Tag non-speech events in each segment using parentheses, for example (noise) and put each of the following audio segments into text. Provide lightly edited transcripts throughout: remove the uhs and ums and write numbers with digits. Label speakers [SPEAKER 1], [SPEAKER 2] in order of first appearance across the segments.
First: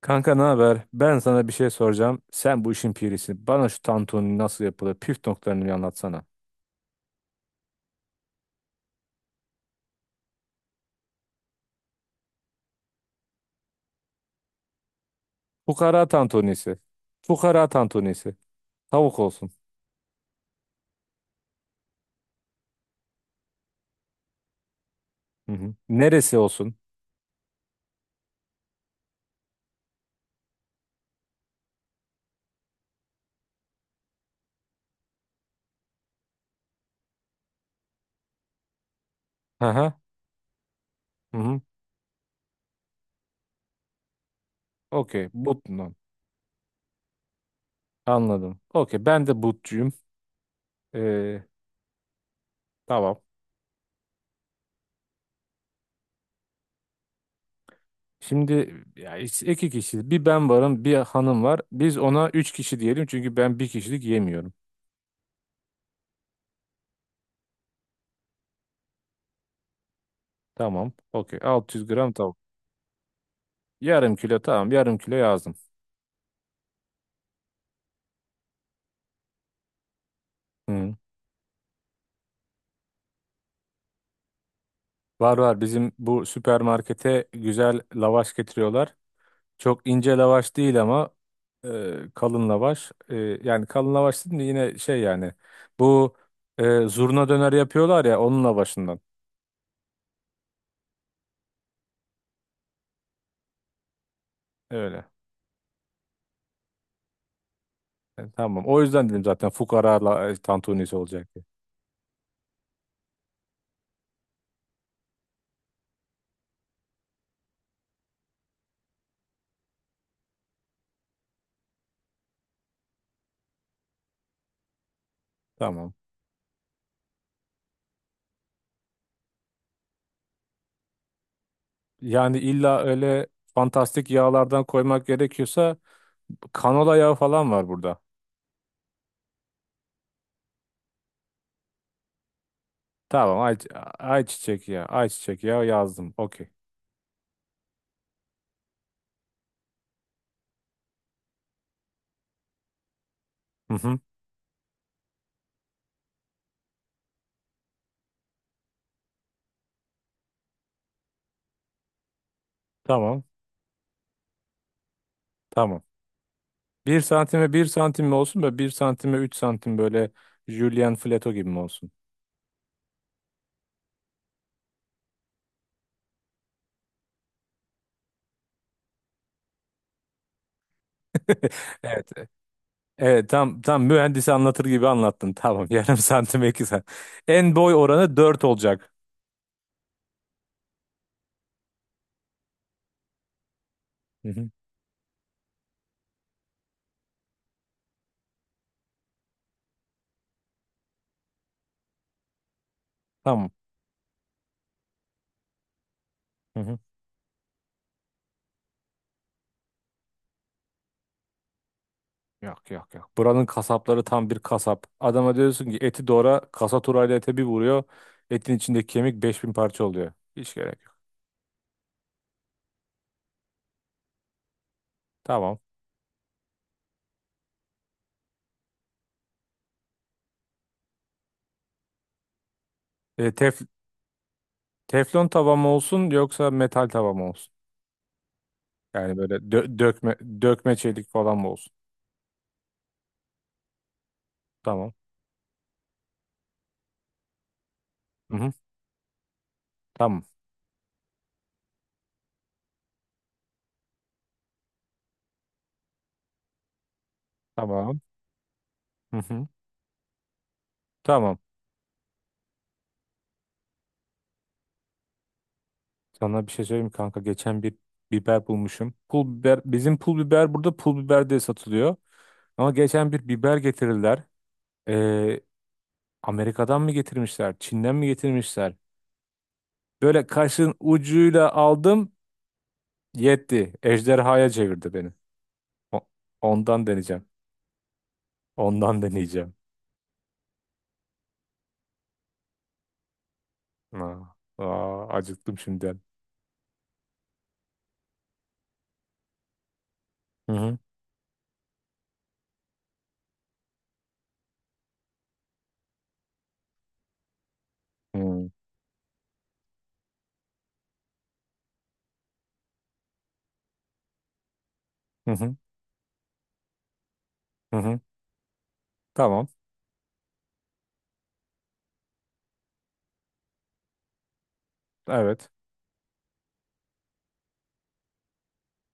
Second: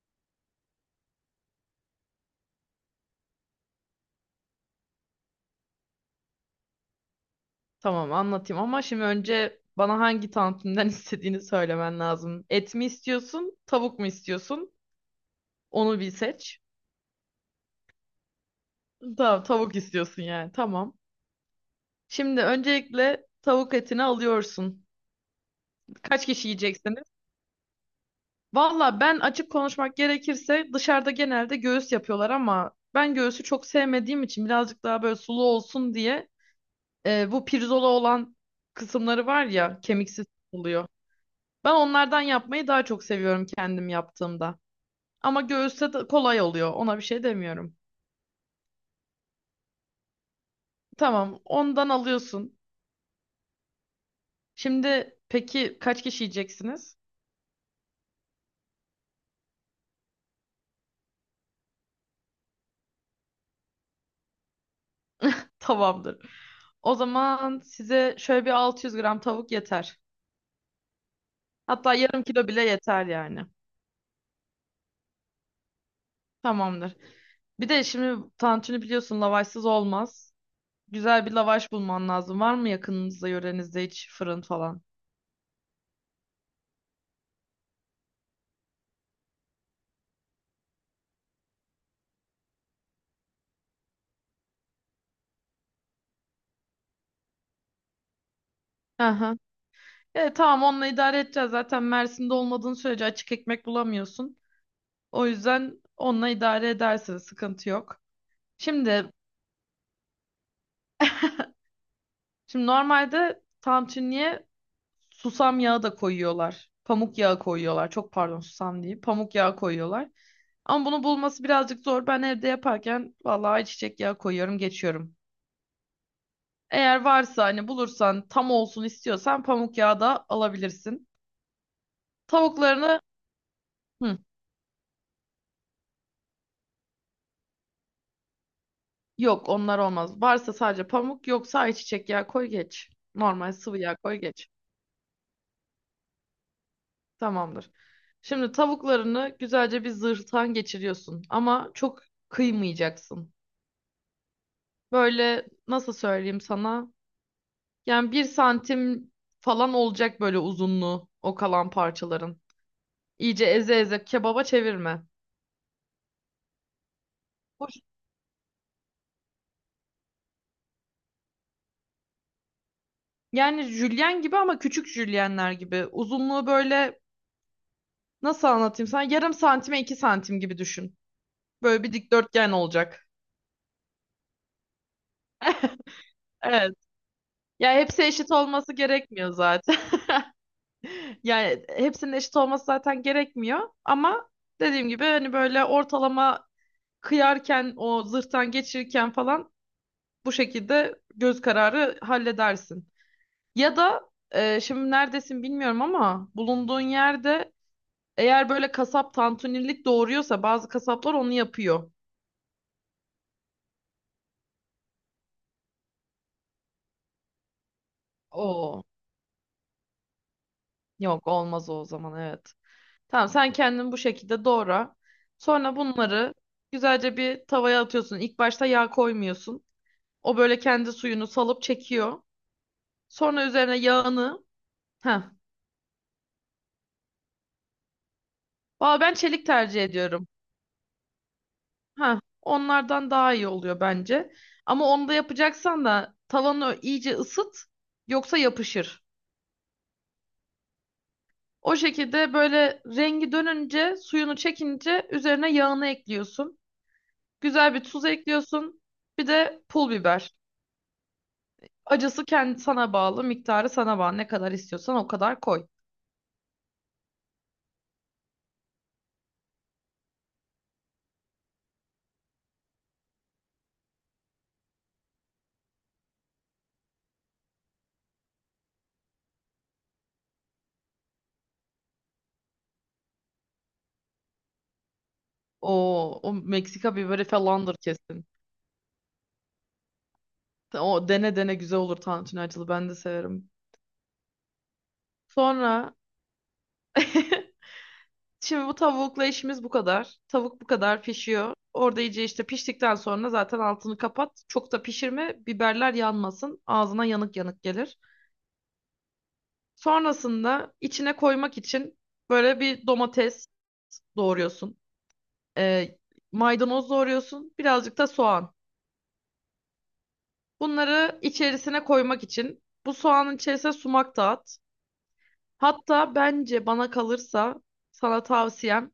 [SPEAKER 1] Kanka ne haber? Ben sana bir şey soracağım. Sen bu işin pirisin. Bana şu tantuni nasıl yapılır? Püf noktalarını bir anlatsana.
[SPEAKER 2] Tamam anlatayım ama şimdi önce bana hangi tantuniden (laughs) istediğini söylemen lazım. Et mi istiyorsun, tavuk mu istiyorsun? Onu
[SPEAKER 1] Fukara
[SPEAKER 2] bir seç.
[SPEAKER 1] tantunisi. Fukara tantunisi. Tavuk
[SPEAKER 2] Tamam,
[SPEAKER 1] olsun.
[SPEAKER 2] tavuk istiyorsun yani. Tamam. Şimdi öncelikle tavuk etini alıyorsun.
[SPEAKER 1] Hı hı.
[SPEAKER 2] Kaç
[SPEAKER 1] Neresi
[SPEAKER 2] kişi
[SPEAKER 1] olsun?
[SPEAKER 2] yiyeceksiniz? Valla ben açık konuşmak gerekirse dışarıda genelde göğüs yapıyorlar ama ben göğsü çok sevmediğim için birazcık daha böyle sulu olsun diye bu pirzola olan kısımları var
[SPEAKER 1] Hı
[SPEAKER 2] ya
[SPEAKER 1] hı.
[SPEAKER 2] kemiksiz oluyor.
[SPEAKER 1] Hı hı.
[SPEAKER 2] Ben onlardan yapmayı daha çok seviyorum kendim yaptığımda.
[SPEAKER 1] Okey.
[SPEAKER 2] Ama göğüste
[SPEAKER 1] But'tan.
[SPEAKER 2] de kolay oluyor. Ona bir şey demiyorum.
[SPEAKER 1] Anladım. Okey. Ben de butçuyum.
[SPEAKER 2] Tamam,
[SPEAKER 1] Ee,
[SPEAKER 2] ondan alıyorsun.
[SPEAKER 1] tamam.
[SPEAKER 2] Şimdi peki kaç kişi yiyeceksiniz?
[SPEAKER 1] Şimdi ya, işte iki kişiyiz. Bir ben varım, bir hanım var. Biz ona üç kişi diyelim çünkü ben bir kişilik yemiyorum.
[SPEAKER 2] (laughs) Tamamdır. O zaman size şöyle bir 600 gram tavuk yeter.
[SPEAKER 1] Tamam. Okey, 600
[SPEAKER 2] Hatta
[SPEAKER 1] gram
[SPEAKER 2] yarım
[SPEAKER 1] tavuk.
[SPEAKER 2] kilo bile yeter yani.
[SPEAKER 1] Yarım kilo tamam. Yarım kilo yazdım.
[SPEAKER 2] Tamamdır. Bir de şimdi tantuni biliyorsun lavaşsız olmaz.
[SPEAKER 1] Hı.
[SPEAKER 2] Güzel bir lavaş bulman lazım. Var mı yakınınızda, yörenizde hiç fırın falan?
[SPEAKER 1] Var var, bizim bu süpermarkete güzel lavaş getiriyorlar. Çok ince lavaş değil ama kalın lavaş. Yani kalın lavaş değil de yine şey, yani bu zurna döner yapıyorlar ya, onun lavaşından.
[SPEAKER 2] Hı hı. E, tamam onunla idare edeceğiz. Zaten Mersin'de olmadığın sürece açık ekmek bulamıyorsun.
[SPEAKER 1] Öyle.
[SPEAKER 2] O yüzden onunla idare edersiniz, sıkıntı yok.
[SPEAKER 1] Tamam. O yüzden
[SPEAKER 2] Şimdi
[SPEAKER 1] dedim zaten fukara tantunisi olacak diye.
[SPEAKER 2] şimdi normalde tantuniye susam yağı da koyuyorlar. Pamuk yağı koyuyorlar. Çok pardon susam değil. Pamuk yağı koyuyorlar. Ama bunu bulması birazcık zor. Ben evde yaparken vallahi ayçiçek yağı koyuyorum, geçiyorum.
[SPEAKER 1] Tamam.
[SPEAKER 2] Eğer varsa hani bulursan tam olsun istiyorsan pamuk yağı da alabilirsin.
[SPEAKER 1] Yani illa
[SPEAKER 2] Tavuklarını
[SPEAKER 1] öyle fantastik
[SPEAKER 2] hı,
[SPEAKER 1] yağlardan koymak gerekiyorsa, kanola yağı falan var burada.
[SPEAKER 2] yok onlar olmaz. Varsa sadece pamuk yoksa ayçiçek yağı koy geç.
[SPEAKER 1] Tamam
[SPEAKER 2] Normal
[SPEAKER 1] ay,
[SPEAKER 2] sıvı yağ koy geç.
[SPEAKER 1] ayçiçek yağı. Ayçiçek yağı yazdım. Okey.
[SPEAKER 2] Tamamdır. Şimdi tavuklarını güzelce bir zırhtan geçiriyorsun ama çok kıymayacaksın.
[SPEAKER 1] Hı hı.
[SPEAKER 2] Böyle nasıl söyleyeyim sana? Yani bir santim falan olacak böyle uzunluğu o kalan parçaların.
[SPEAKER 1] Tamam.
[SPEAKER 2] İyice eze eze kebaba çevirme.
[SPEAKER 1] Tamam. Bir santime bir
[SPEAKER 2] Bu-
[SPEAKER 1] santim mi olsun, böyle 1 santime 3 santim, böyle Julian Fleto gibi mi olsun?
[SPEAKER 2] Yani jülyen gibi ama küçük jülyenler gibi. Uzunluğu böyle nasıl anlatayım sana? Yarım santime iki santim gibi düşün.
[SPEAKER 1] (laughs)
[SPEAKER 2] Böyle bir
[SPEAKER 1] Evet.
[SPEAKER 2] dikdörtgen olacak.
[SPEAKER 1] Evet, tam tam mühendisi anlatır gibi anlattın. Tamam, (laughs) yarım santime iki
[SPEAKER 2] Evet.
[SPEAKER 1] santim. En
[SPEAKER 2] Ya
[SPEAKER 1] boy
[SPEAKER 2] hepsi
[SPEAKER 1] oranı
[SPEAKER 2] eşit
[SPEAKER 1] dört
[SPEAKER 2] olması
[SPEAKER 1] olacak.
[SPEAKER 2] gerekmiyor zaten. Yani hepsinin eşit olması zaten gerekmiyor
[SPEAKER 1] Hı
[SPEAKER 2] ama
[SPEAKER 1] hı.
[SPEAKER 2] dediğim gibi hani böyle ortalama kıyarken o zırhtan geçirirken falan bu şekilde göz kararı halledersin.
[SPEAKER 1] Tamam.
[SPEAKER 2] Ya da şimdi neredesin bilmiyorum ama
[SPEAKER 1] Hı hı.
[SPEAKER 2] bulunduğun yerde eğer böyle kasap tantunilik doğuruyorsa bazı kasaplar onu yapıyor.
[SPEAKER 1] Yok yok yok. Buranın kasapları tam bir kasap. Adama diyorsun ki eti doğra, kasaturayla turayla ete bir vuruyor. Etin
[SPEAKER 2] Oo,
[SPEAKER 1] içindeki kemik 5.000 parça oluyor. Hiç gerek yok.
[SPEAKER 2] yok olmaz o zaman, evet. Tamam sen kendin bu şekilde doğra.
[SPEAKER 1] Tamam.
[SPEAKER 2] Sonra bunları güzelce bir tavaya atıyorsun. İlk başta yağ koymuyorsun. O böyle kendi suyunu salıp çekiyor.
[SPEAKER 1] E,
[SPEAKER 2] Sonra
[SPEAKER 1] tef-
[SPEAKER 2] üzerine yağını. Heh.
[SPEAKER 1] teflon tava mı olsun yoksa metal tava mı olsun?
[SPEAKER 2] Valla ben
[SPEAKER 1] Yani böyle
[SPEAKER 2] çelik tercih ediyorum.
[SPEAKER 1] dökme çelik falan mı olsun?
[SPEAKER 2] Heh. Onlardan daha iyi oluyor bence. Ama
[SPEAKER 1] Tamam.
[SPEAKER 2] onu da yapacaksan da tavanı iyice ısıt.
[SPEAKER 1] Hı
[SPEAKER 2] Yoksa
[SPEAKER 1] hı.
[SPEAKER 2] yapışır.
[SPEAKER 1] Tamam.
[SPEAKER 2] O şekilde böyle rengi dönünce suyunu çekince üzerine yağını ekliyorsun. Güzel bir
[SPEAKER 1] Tamam.
[SPEAKER 2] tuz ekliyorsun.
[SPEAKER 1] Hı
[SPEAKER 2] Bir
[SPEAKER 1] hı.
[SPEAKER 2] de pul biber.
[SPEAKER 1] Tamam.
[SPEAKER 2] Acısı kendi sana bağlı, miktarı sana bağlı. Ne kadar istiyorsan o kadar koy.
[SPEAKER 1] Sana bir şey söyleyeyim mi kanka? Geçen bir biber bulmuşum. Pul biber. Bizim pul biber burada pul biber diye satılıyor. Ama geçen bir biber getirdiler. Ee, Amerika'dan mı getirmişler, Çin'den mi getirmişler? Böyle kaşın ucuyla aldım. Yetti. Ejderhaya çevirdi beni.
[SPEAKER 2] O,
[SPEAKER 1] O-
[SPEAKER 2] o
[SPEAKER 1] Ondan
[SPEAKER 2] Meksika
[SPEAKER 1] deneyeceğim.
[SPEAKER 2] biberi falandır kesin.
[SPEAKER 1] Ondan deneyeceğim.
[SPEAKER 2] O dene dene güzel olur tantuni acılı. Ben de severim.
[SPEAKER 1] Aa, aa, acıktım
[SPEAKER 2] Sonra
[SPEAKER 1] şimdiden.
[SPEAKER 2] (laughs) şimdi bu tavukla işimiz bu kadar.
[SPEAKER 1] Hı
[SPEAKER 2] Tavuk bu
[SPEAKER 1] hı.
[SPEAKER 2] kadar pişiyor. Orada iyice işte piştikten sonra zaten altını kapat. Çok da pişirme. Biberler yanmasın. Ağzına yanık yanık gelir.
[SPEAKER 1] Hı hı.
[SPEAKER 2] Sonrasında içine koymak için böyle bir domates doğruyorsun.
[SPEAKER 1] Hı hı.
[SPEAKER 2] Ee, maydanoz doğruyorsun.
[SPEAKER 1] Hı
[SPEAKER 2] Birazcık
[SPEAKER 1] hı.
[SPEAKER 2] da soğan.
[SPEAKER 1] Tamam.
[SPEAKER 2] Bunları içerisine koymak için bu soğanın içerisine sumak da at.
[SPEAKER 1] Evet.
[SPEAKER 2] Hatta bence bana kalırsa sana tavsiyem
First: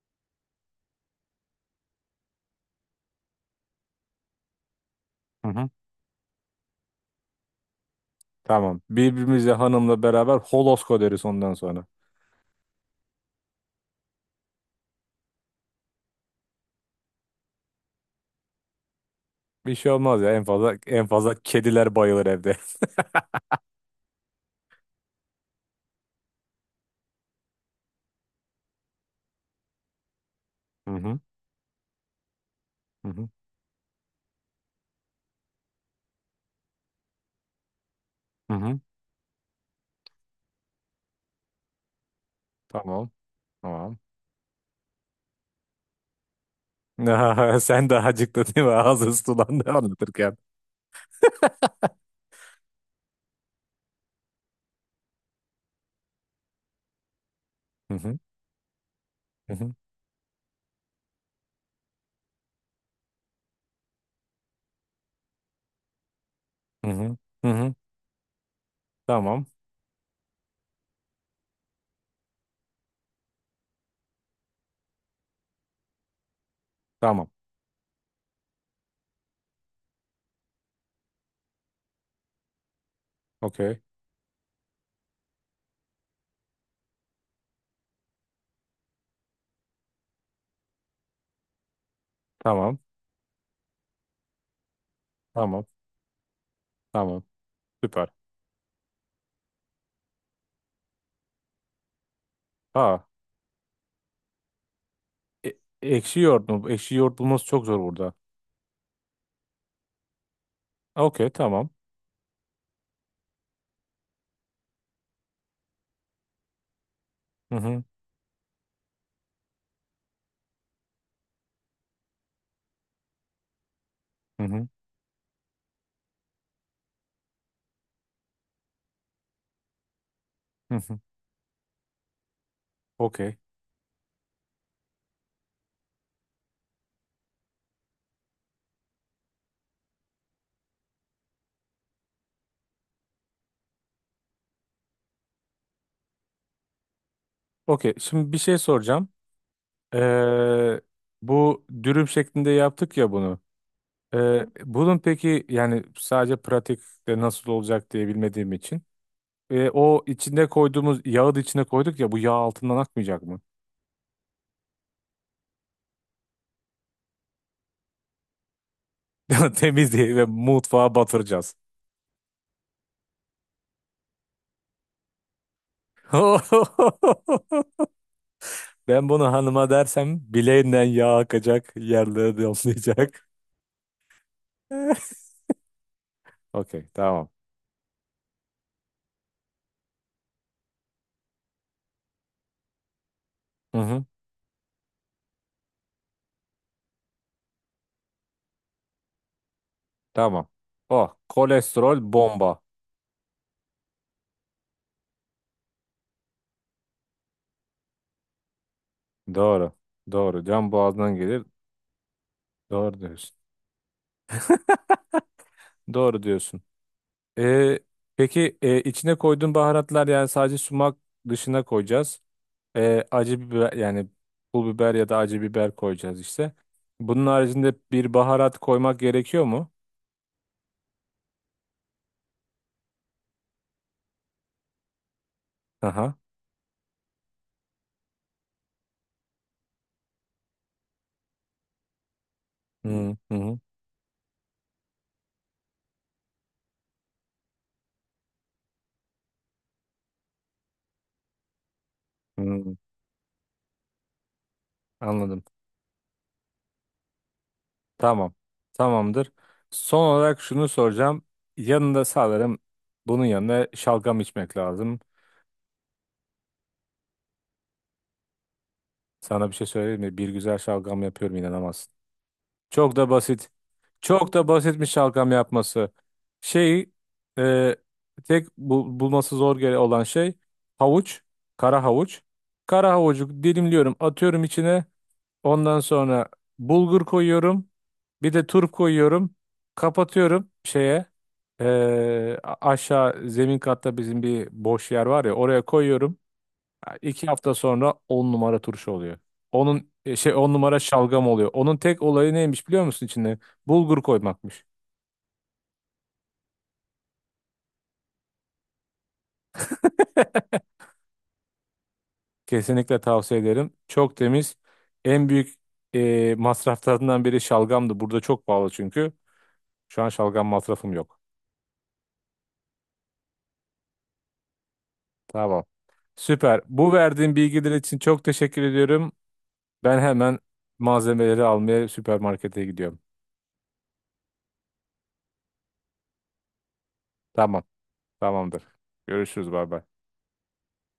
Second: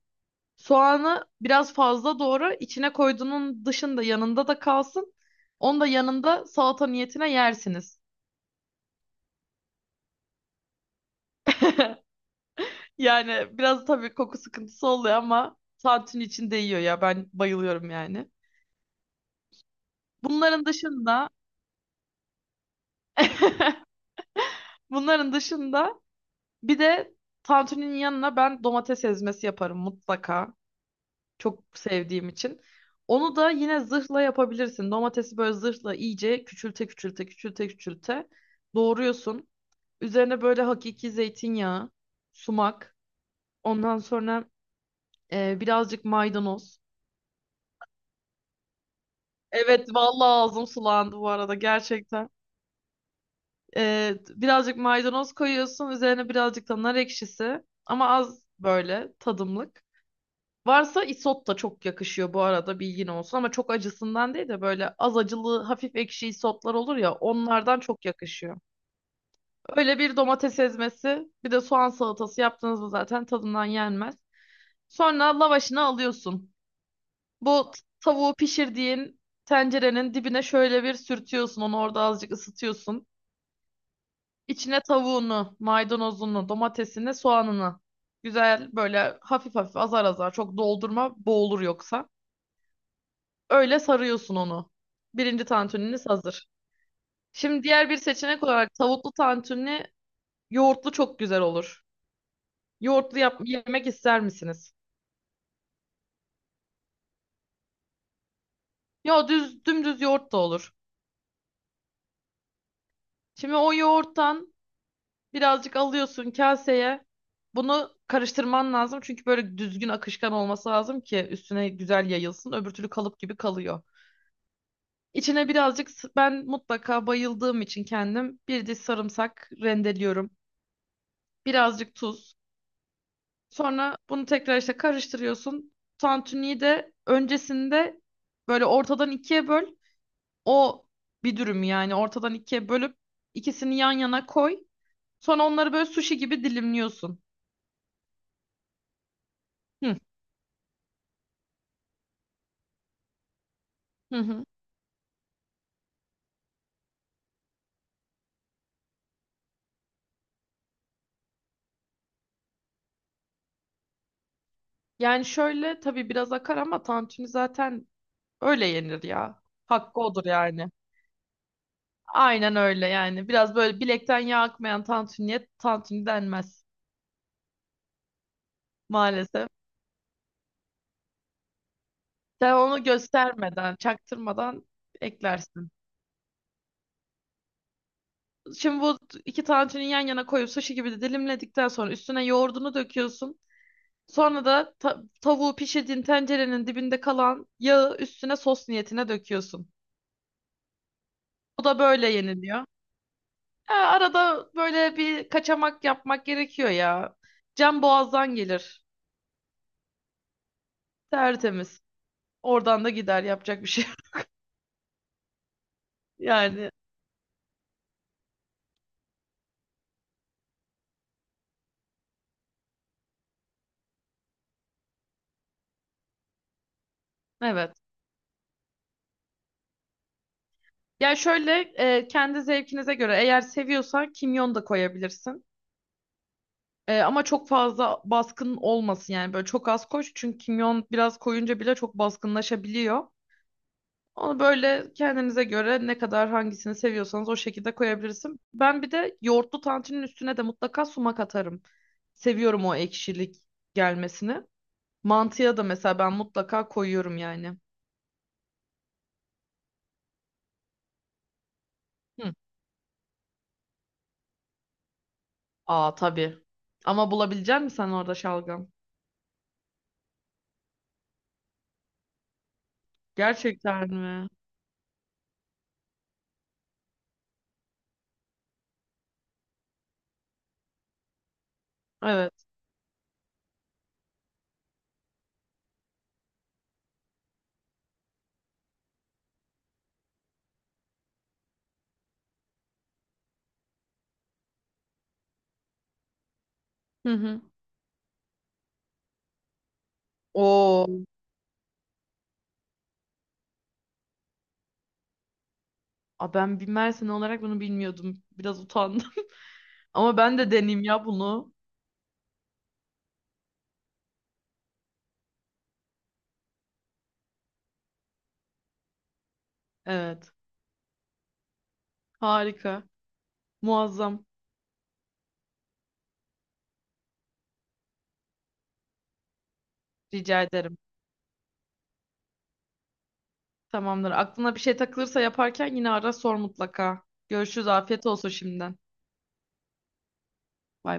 [SPEAKER 2] soğanı biraz fazla doğra içine koyduğunun dışında yanında da kalsın.
[SPEAKER 1] Hı hı.
[SPEAKER 2] Onu da yanında salata niyetine yersiniz.
[SPEAKER 1] Tamam. Birbirimize hanımla beraber holosko deriz ondan sonra.
[SPEAKER 2] Yani biraz tabii koku sıkıntısı oluyor ama tantuni içinde yiyor ya ben bayılıyorum yani.
[SPEAKER 1] Bir şey olmaz ya. En
[SPEAKER 2] Bunların
[SPEAKER 1] fazla en
[SPEAKER 2] dışında
[SPEAKER 1] fazla kediler bayılır evde.
[SPEAKER 2] (laughs) bunların dışında bir de tantuninin yanına ben domates ezmesi yaparım mutlaka.
[SPEAKER 1] (laughs) Hı hı.
[SPEAKER 2] Çok sevdiğim için.
[SPEAKER 1] Hı hı.
[SPEAKER 2] Onu da yine zırhla yapabilirsin. Domatesi böyle zırhla iyice küçülte küçülte küçülte küçülte
[SPEAKER 1] Hı hı.
[SPEAKER 2] doğruyorsun. Üzerine böyle hakiki zeytinyağı, sumak,
[SPEAKER 1] Tamam.
[SPEAKER 2] ondan
[SPEAKER 1] Tamam.
[SPEAKER 2] sonra birazcık maydanoz.
[SPEAKER 1] (laughs) Sen daha acıktın değil mi? Ağzın sulandı
[SPEAKER 2] Evet vallahi
[SPEAKER 1] anlatırken.
[SPEAKER 2] ağzım sulandı bu arada gerçekten. Birazcık maydanoz koyuyorsun, üzerine birazcık da nar ekşisi
[SPEAKER 1] Hı
[SPEAKER 2] ama
[SPEAKER 1] hı.
[SPEAKER 2] az böyle
[SPEAKER 1] Hı hı.
[SPEAKER 2] tadımlık. Varsa isot da çok yakışıyor bu arada bilgin olsun ama çok acısından değil de böyle az acılı hafif ekşi isotlar
[SPEAKER 1] Hı
[SPEAKER 2] olur ya
[SPEAKER 1] hı. Hı hı.
[SPEAKER 2] onlardan çok yakışıyor.
[SPEAKER 1] Tamam.
[SPEAKER 2] Öyle bir domates ezmesi bir de soğan salatası yaptığınızda zaten tadından yenmez. Sonra lavaşını alıyorsun.
[SPEAKER 1] Tamam.
[SPEAKER 2] Tavuğu pişirdiğin tencerenin dibine şöyle bir sürtüyorsun onu orada azıcık ısıtıyorsun.
[SPEAKER 1] Okey.
[SPEAKER 2] İçine tavuğunu, maydanozunu, domatesini, soğanını güzel böyle hafif hafif azar azar çok doldurma boğulur yoksa.
[SPEAKER 1] Tamam.
[SPEAKER 2] Öyle sarıyorsun onu. Birinci
[SPEAKER 1] Tamam.
[SPEAKER 2] tantuniniz hazır.
[SPEAKER 1] Tamam.
[SPEAKER 2] Şimdi diğer bir
[SPEAKER 1] Süper.
[SPEAKER 2] seçenek olarak tavuklu tantuni yoğurtlu çok güzel olur.
[SPEAKER 1] Ha.
[SPEAKER 2] Yoğurtlu yap yemek ister misiniz?
[SPEAKER 1] E ekşi yoğurt mu? Ekşi yoğurt bulması çok zor burada.
[SPEAKER 2] Ya düz dümdüz yoğurt da olur.
[SPEAKER 1] Okey. Tamam.
[SPEAKER 2] Şimdi o yoğurttan birazcık alıyorsun kaseye.
[SPEAKER 1] Hı hı.
[SPEAKER 2] Bunu karıştırman lazım çünkü böyle düzgün akışkan olması lazım ki üstüne güzel yayılsın. Öbür türlü kalıp gibi kalıyor.
[SPEAKER 1] Hı hı.
[SPEAKER 2] İçine birazcık ben mutlaka bayıldığım için kendim bir diş sarımsak rendeliyorum.
[SPEAKER 1] Hı hı.
[SPEAKER 2] Birazcık tuz.
[SPEAKER 1] Okey.
[SPEAKER 2] Sonra bunu tekrar işte karıştırıyorsun. Tantuniyi de öncesinde böyle ortadan ikiye böl. O bir dürüm yani ortadan ikiye bölüp ikisini yan yana koy. Sonra onları böyle sushi gibi dilimliyorsun.
[SPEAKER 1] Okey. Şimdi bir şey soracağım.
[SPEAKER 2] Hı.
[SPEAKER 1] Ee, bu dürüm şeklinde yaptık ya bunu.
[SPEAKER 2] Hı hı.
[SPEAKER 1] Bunun peki, yani sadece pratikte nasıl olacak diye bilmediğim için. O içinde koyduğumuz yağı da içine koyduk ya, bu yağ altından akmayacak mı?
[SPEAKER 2] Yani şöyle tabii biraz akar ama tantuni zaten öyle yenir ya.
[SPEAKER 1] (laughs)
[SPEAKER 2] Hakkı
[SPEAKER 1] Temizliği ve
[SPEAKER 2] odur yani.
[SPEAKER 1] mutfağa batıracağız.
[SPEAKER 2] Aynen öyle yani. Biraz böyle bilekten yağ akmayan tantuniye tantuni denmez
[SPEAKER 1] (laughs) Ben bunu
[SPEAKER 2] maalesef.
[SPEAKER 1] hanıma dersem bileğinden yağ akacak, yerlere de
[SPEAKER 2] Sen onu
[SPEAKER 1] olmayacak.
[SPEAKER 2] göstermeden, çaktırmadan
[SPEAKER 1] (laughs)
[SPEAKER 2] eklersin.
[SPEAKER 1] Okey, tamam.
[SPEAKER 2] Şimdi bu iki tantuni yan yana koyup sushi gibi de dilimledikten sonra üstüne yoğurdunu döküyorsun.
[SPEAKER 1] Hı hı,
[SPEAKER 2] Sonra da tavuğu pişirdiğin tencerenin dibinde kalan yağı üstüne sos niyetine döküyorsun.
[SPEAKER 1] tamam. Oh,
[SPEAKER 2] Bu da
[SPEAKER 1] kolesterol
[SPEAKER 2] böyle
[SPEAKER 1] bomba.
[SPEAKER 2] yeniliyor. Ha, arada böyle bir kaçamak yapmak gerekiyor ya. Can boğazdan gelir.
[SPEAKER 1] Doğru. Doğru. Can boğazdan gelir.
[SPEAKER 2] Tertemiz. Oradan da
[SPEAKER 1] Doğru
[SPEAKER 2] gider,
[SPEAKER 1] diyorsun.
[SPEAKER 2] yapacak bir şey yok.
[SPEAKER 1] Doğru
[SPEAKER 2] (laughs)
[SPEAKER 1] diyorsun.
[SPEAKER 2] Yani
[SPEAKER 1] Ee, peki, içine koyduğun baharatlar yani sadece sumak, dışına koyacağız. Acı biber yani, pul biber ya da acı biber koyacağız işte. Bunun haricinde
[SPEAKER 2] evet.
[SPEAKER 1] bir baharat koymak gerekiyor mu?
[SPEAKER 2] Ya şöyle kendi zevkinize göre eğer seviyorsan kimyon da koyabilirsin.
[SPEAKER 1] Aha.
[SPEAKER 2] Ama çok fazla baskın olmasın yani böyle çok az koş çünkü kimyon biraz koyunca bile çok baskınlaşabiliyor.
[SPEAKER 1] Hı hı hı.
[SPEAKER 2] Onu böyle kendinize göre ne kadar hangisini seviyorsanız o şekilde koyabilirsin. Ben bir de yoğurtlu tantinin üstüne de mutlaka sumak atarım. Seviyorum o
[SPEAKER 1] Hı.
[SPEAKER 2] ekşilik gelmesini.
[SPEAKER 1] Anladım.
[SPEAKER 2] Mantıya da mesela ben mutlaka koyuyorum yani.
[SPEAKER 1] Tamam. Tamamdır. Son olarak şunu soracağım. Yanında
[SPEAKER 2] Hı.
[SPEAKER 1] sanırım, bunun yanına şalgam içmek lazım.
[SPEAKER 2] Aa tabii. Ama bulabilecek misin sen orada şalgam?
[SPEAKER 1] Sana bir şey söyleyeyim mi? Bir güzel şalgam yapıyorum, inanamazsın. Çok da basit.
[SPEAKER 2] Gerçekten mi?
[SPEAKER 1] Çok da basitmiş şalgam yapması. Şey e, tek bulması zor gele olan şey, havuç, kara havuç.
[SPEAKER 2] Evet.
[SPEAKER 1] Kara havucu dilimliyorum, atıyorum içine. Ondan sonra bulgur koyuyorum. Bir de turp koyuyorum. Kapatıyorum şeye. Aşağı zemin katta bizim bir boş yer var ya, oraya koyuyorum. Ha,
[SPEAKER 2] Hı
[SPEAKER 1] İki
[SPEAKER 2] hı.
[SPEAKER 1] hafta sonra 10 numara turşu oluyor. Onun 10 numara
[SPEAKER 2] Oo.
[SPEAKER 1] şalgam oluyor. Onun tek olayı neymiş biliyor musun içinde? Bulgur koymakmış.
[SPEAKER 2] Aa, ben bir Mersin olarak bunu bilmiyordum. Biraz utandım. Ama ben de deneyeyim ya bunu.
[SPEAKER 1] Kesinlikle tavsiye ederim. Çok temiz. En büyük masraflarından biri şalgamdı. Burada çok pahalı çünkü. Şu an
[SPEAKER 2] Evet.
[SPEAKER 1] şalgam masrafım yok.
[SPEAKER 2] Harika. Muazzam.
[SPEAKER 1] Tamam. Süper. Bu verdiğin bilgiler için çok teşekkür ediyorum. Ben hemen
[SPEAKER 2] Rica ederim.
[SPEAKER 1] malzemeleri almaya süpermarkete gidiyorum.
[SPEAKER 2] Tamamdır. Aklına bir şey takılırsa yaparken yine ara sor mutlaka.
[SPEAKER 1] Tamam.
[SPEAKER 2] Görüşürüz. Afiyet olsun
[SPEAKER 1] Tamamdır.
[SPEAKER 2] şimdiden.
[SPEAKER 1] Görüşürüz. Bay bay.
[SPEAKER 2] Bay